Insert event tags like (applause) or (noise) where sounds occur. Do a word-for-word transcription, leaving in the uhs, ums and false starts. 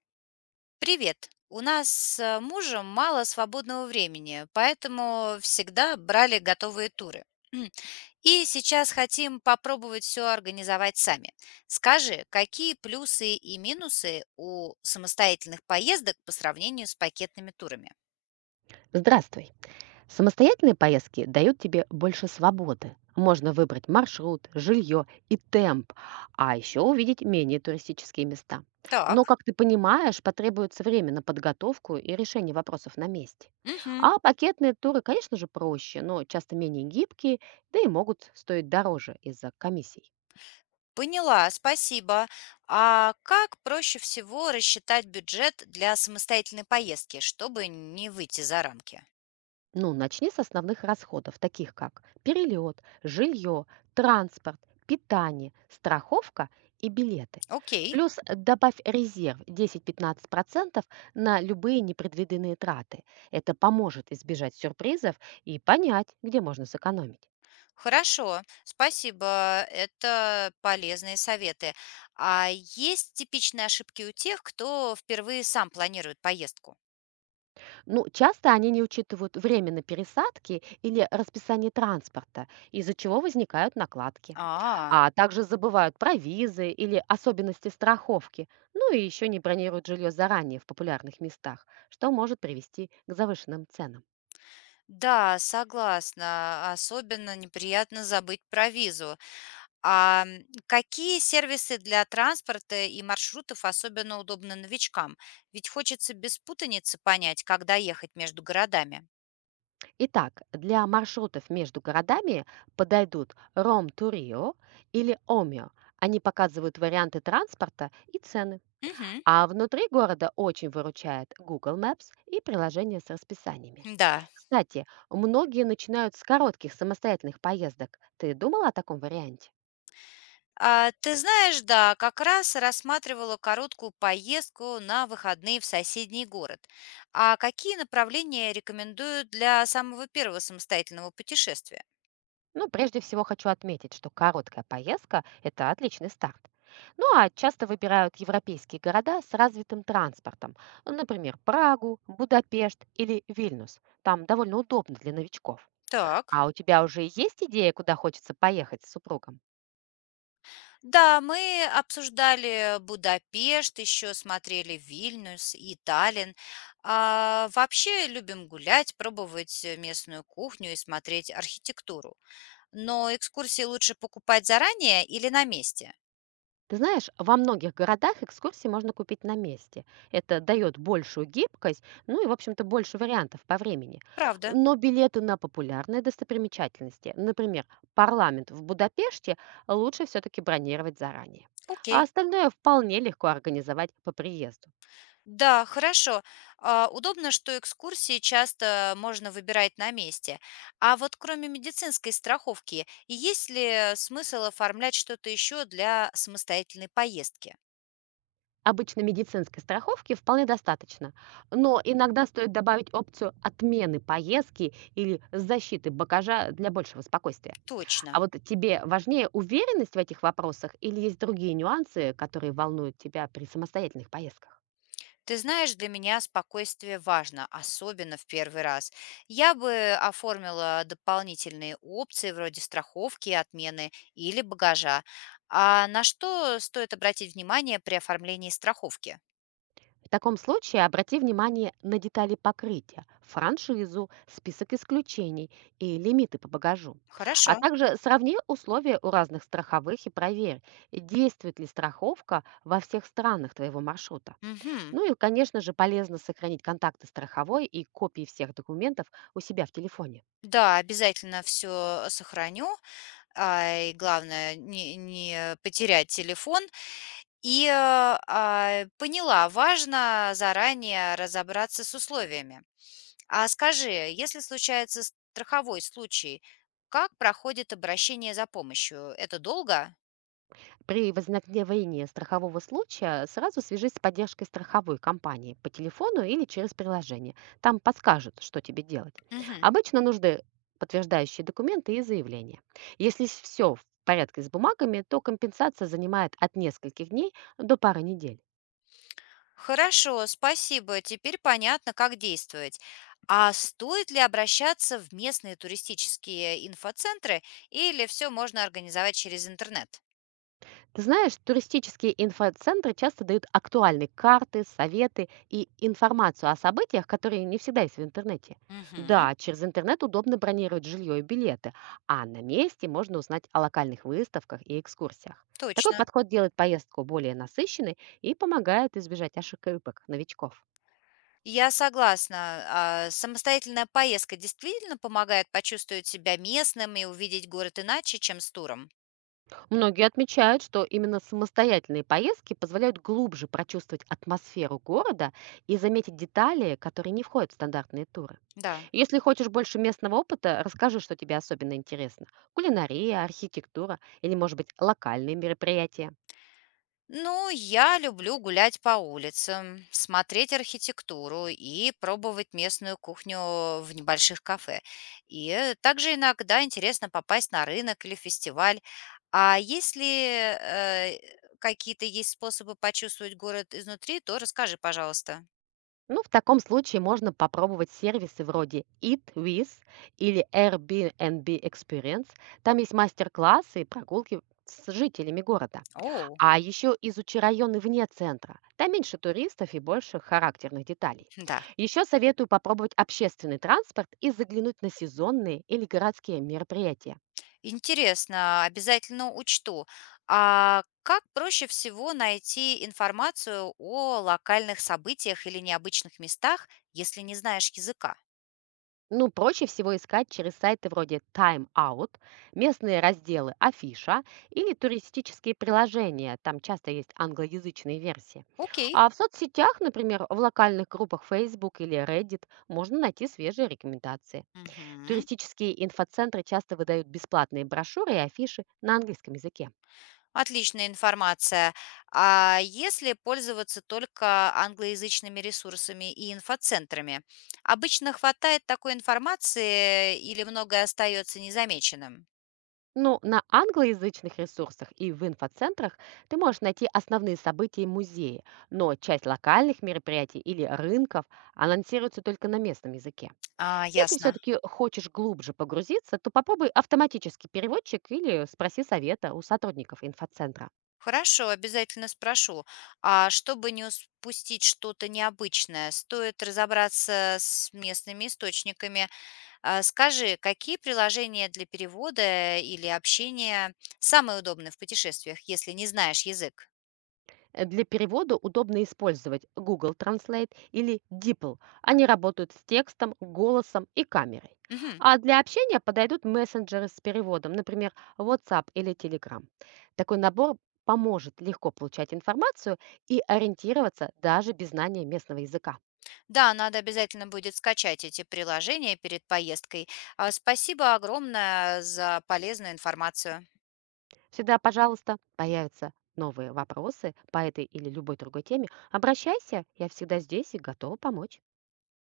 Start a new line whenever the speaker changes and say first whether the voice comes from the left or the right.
left: Привет. У нас с мужем мало свободного времени, поэтому всегда брали готовые туры. (clears throat) И сейчас хотим попробовать все организовать сами. Скажи, какие плюсы и минусы у самостоятельных поездок по сравнению с пакетными турами?
right: Здравствуй. Самостоятельные поездки дают тебе больше свободы. Можно выбрать маршрут, жилье и темп, а еще увидеть менее туристические места.
left: Так,
right: Но, как ты понимаешь, потребуется время на подготовку и решение вопросов на месте.
left: мгм.
right: А пакетные туры, конечно же, проще, но часто менее гибкие, да и могут стоить дороже из-за комиссий.
left: Поняла, спасибо. А как проще всего рассчитать бюджет для самостоятельной поездки, чтобы не выйти за рамки?
right: Ну, начни с основных расходов, таких как перелет, жилье, транспорт, питание, страховка и билеты.
left: Окей.
right: Плюс добавь резерв десяти-пятнадцати процентов на любые непредвиденные траты. Это поможет избежать сюрпризов и понять, где можно сэкономить.
left: Хорошо, спасибо. Это полезные советы. А есть типичные ошибки у тех, кто впервые сам планирует поездку?
right: Ну, часто они не учитывают время на пересадки или расписание транспорта, из-за чего возникают накладки.
left: А,
right: А также забывают про визы или особенности страховки, ну и еще не бронируют жилье заранее в популярных местах, что может привести к завышенным ценам.
left: да, согласна. Особенно неприятно забыть про визу. А м, какие сервисы для транспорта и маршрутов особенно удобны новичкам? Ведь хочется без путаницы понять, когда ехать между городами.
right: Итак, для маршрутов между городами подойдут Ром-Турио или Омио. Они показывают варианты транспорта и цены.
left: Угу,
right: А внутри города очень выручает Google Maps и приложение с расписаниями.
left: да.
right: Кстати, многие начинают с коротких самостоятельных поездок. Ты думала о таком варианте?
left: А, ты знаешь, да, как раз рассматривала короткую поездку на выходные в соседний город. А какие направления рекомендуют для самого первого самостоятельного путешествия?
right: Ну, прежде всего хочу отметить, что короткая поездка – это отличный старт. Ну а часто выбирают европейские города с развитым транспортом, ну, например, Прагу, Будапешт или Вильнюс. Там довольно удобно для новичков.
left: Так,
right: А у тебя уже есть идея, куда хочется поехать с супругом?
left: да, мы обсуждали Будапешт, еще смотрели Вильнюс и Таллин. А, вообще любим гулять, пробовать э, местную кухню и смотреть архитектуру. Но экскурсии лучше покупать заранее или на месте?
right: Ты знаешь, во многих городах экскурсии можно купить на месте. Это дает большую гибкость, ну и, в общем-то, больше вариантов по времени.
left: Правда.
right: Но билеты на популярные достопримечательности, например, парламент в Будапеште, лучше все-таки бронировать заранее. А
left: Окей.
right: остальное вполне легко организовать по приезду.
left: Да, хорошо. А, удобно, что экскурсии часто можно выбирать на месте. А вот кроме медицинской страховки, есть ли смысл оформлять что-то еще для самостоятельной поездки?
right: Обычно медицинской страховки вполне достаточно, но иногда стоит добавить опцию отмены поездки или защиты багажа для большего спокойствия. А
left: Точно.
right: вот тебе важнее уверенность в этих вопросах или есть другие нюансы, которые волнуют тебя при самостоятельных поездках?
left: Ты знаешь, для меня спокойствие важно, особенно в первый раз. Я бы оформила дополнительные опции вроде страховки, отмены или багажа. А на что стоит обратить внимание при оформлении страховки?
right: В таком случае обрати внимание на детали покрытия, франшизу, список исключений и лимиты по багажу. А
left: Хорошо.
right: также сравни условия у разных страховых и проверь, действует ли страховка во всех странах твоего маршрута.
left: Мгм.
right: Ну и, конечно же, полезно сохранить контакты страховой и копии всех документов у себя в телефоне.
left: Да, обязательно все сохраню, а, и главное не не потерять телефон. И, э, а, поняла, важно заранее разобраться с условиями. А скажи, если случается страховой случай, как проходит обращение за помощью? Это долго?
right: При возникновении страхового случая сразу свяжись с поддержкой страховой компании по телефону или через приложение. Там подскажут, что тебе делать.
left: Мгм.
right: Обычно нужны подтверждающие документы и заявления. Если все в порядке с бумагами, то компенсация занимает от нескольких дней до пары недель.
left: Хорошо, спасибо. Теперь понятно, как действовать. А стоит ли обращаться в местные туристические инфоцентры или все можно организовать через интернет?
right: Ты знаешь, туристические инфоцентры часто дают актуальные карты, советы и информацию о событиях, которые не всегда есть в интернете.
left: Мгм.
right: Да, через интернет удобно бронировать жилье и билеты, а на месте можно узнать о локальных выставках и экскурсиях. Такой
left: Точно.
right: подход делает поездку более насыщенной и помогает избежать ошибок новичков.
left: Я согласна. А, самостоятельная поездка действительно помогает почувствовать себя местным и увидеть город иначе, чем с туром?
right: Многие отмечают, что именно самостоятельные поездки позволяют глубже прочувствовать атмосферу города и заметить детали, которые не входят в стандартные туры.
left: Да.
right: Если хочешь больше местного опыта, расскажи, что тебе особенно интересно. Кулинария, архитектура или, может быть, локальные мероприятия.
left: Ну, я люблю гулять по улицам, смотреть архитектуру и пробовать местную кухню в небольших кафе. И э, также иногда интересно попасть на рынок или фестиваль. А если э, какие-то есть способы почувствовать город изнутри, то расскажи, пожалуйста.
right: Ну, в таком случае можно попробовать сервисы вроде Eat With или Airbnb Experience. Там есть мастер-классы и прогулки с жителями города.
left: О,
right: А еще изучи районы вне центра. Там меньше туристов и больше характерных деталей.
left: да.
right: Еще советую попробовать общественный транспорт и заглянуть на сезонные или городские мероприятия.
left: Интересно, обязательно учту. А как проще всего найти информацию о локальных событиях или необычных местах, если не знаешь языка?
right: Ну, проще всего искать через сайты вроде Time Out, местные разделы Афиша или туристические приложения. Там часто есть англоязычные версии.
left: Окей.
right: А в соцсетях, например, в локальных группах Facebook или Reddit можно найти свежие рекомендации.
left: Мгм.
right: Туристические инфоцентры часто выдают бесплатные брошюры и афиши на английском языке.
left: Отличная информация. А если пользоваться только англоязычными ресурсами и инфоцентрами, обычно хватает такой информации или многое остается незамеченным?
right: Ну, на англоязычных ресурсах и в инфоцентрах ты можешь найти основные события и музеи, но часть локальных мероприятий или рынков анонсируется только на местном языке.
left: А,
right: Если
left: ясно.
right: все-таки хочешь глубже погрузиться, то попробуй автоматический переводчик или спроси совета у сотрудников инфоцентра.
left: Хорошо, обязательно спрошу. А чтобы не упустить что-то необычное, стоит разобраться с местными источниками. А, скажи, какие приложения для перевода или общения самые удобные в путешествиях, если не знаешь язык?
right: Э, Для перевода удобно использовать Google Translate или DeepL. Они работают с текстом, голосом и камерой.
left: Мгм.
right: А для общения подойдут мессенджеры с переводом, например, WhatsApp или Telegram. Такой набор поможет легко получать информацию и ориентироваться даже без знания местного языка.
left: Да, надо обязательно будет скачать эти приложения перед поездкой. А, спасибо огромное за полезную информацию.
right: Всегда, пожалуйста, появятся новые вопросы по этой или любой другой теме. Обращайся, я всегда здесь и готова помочь.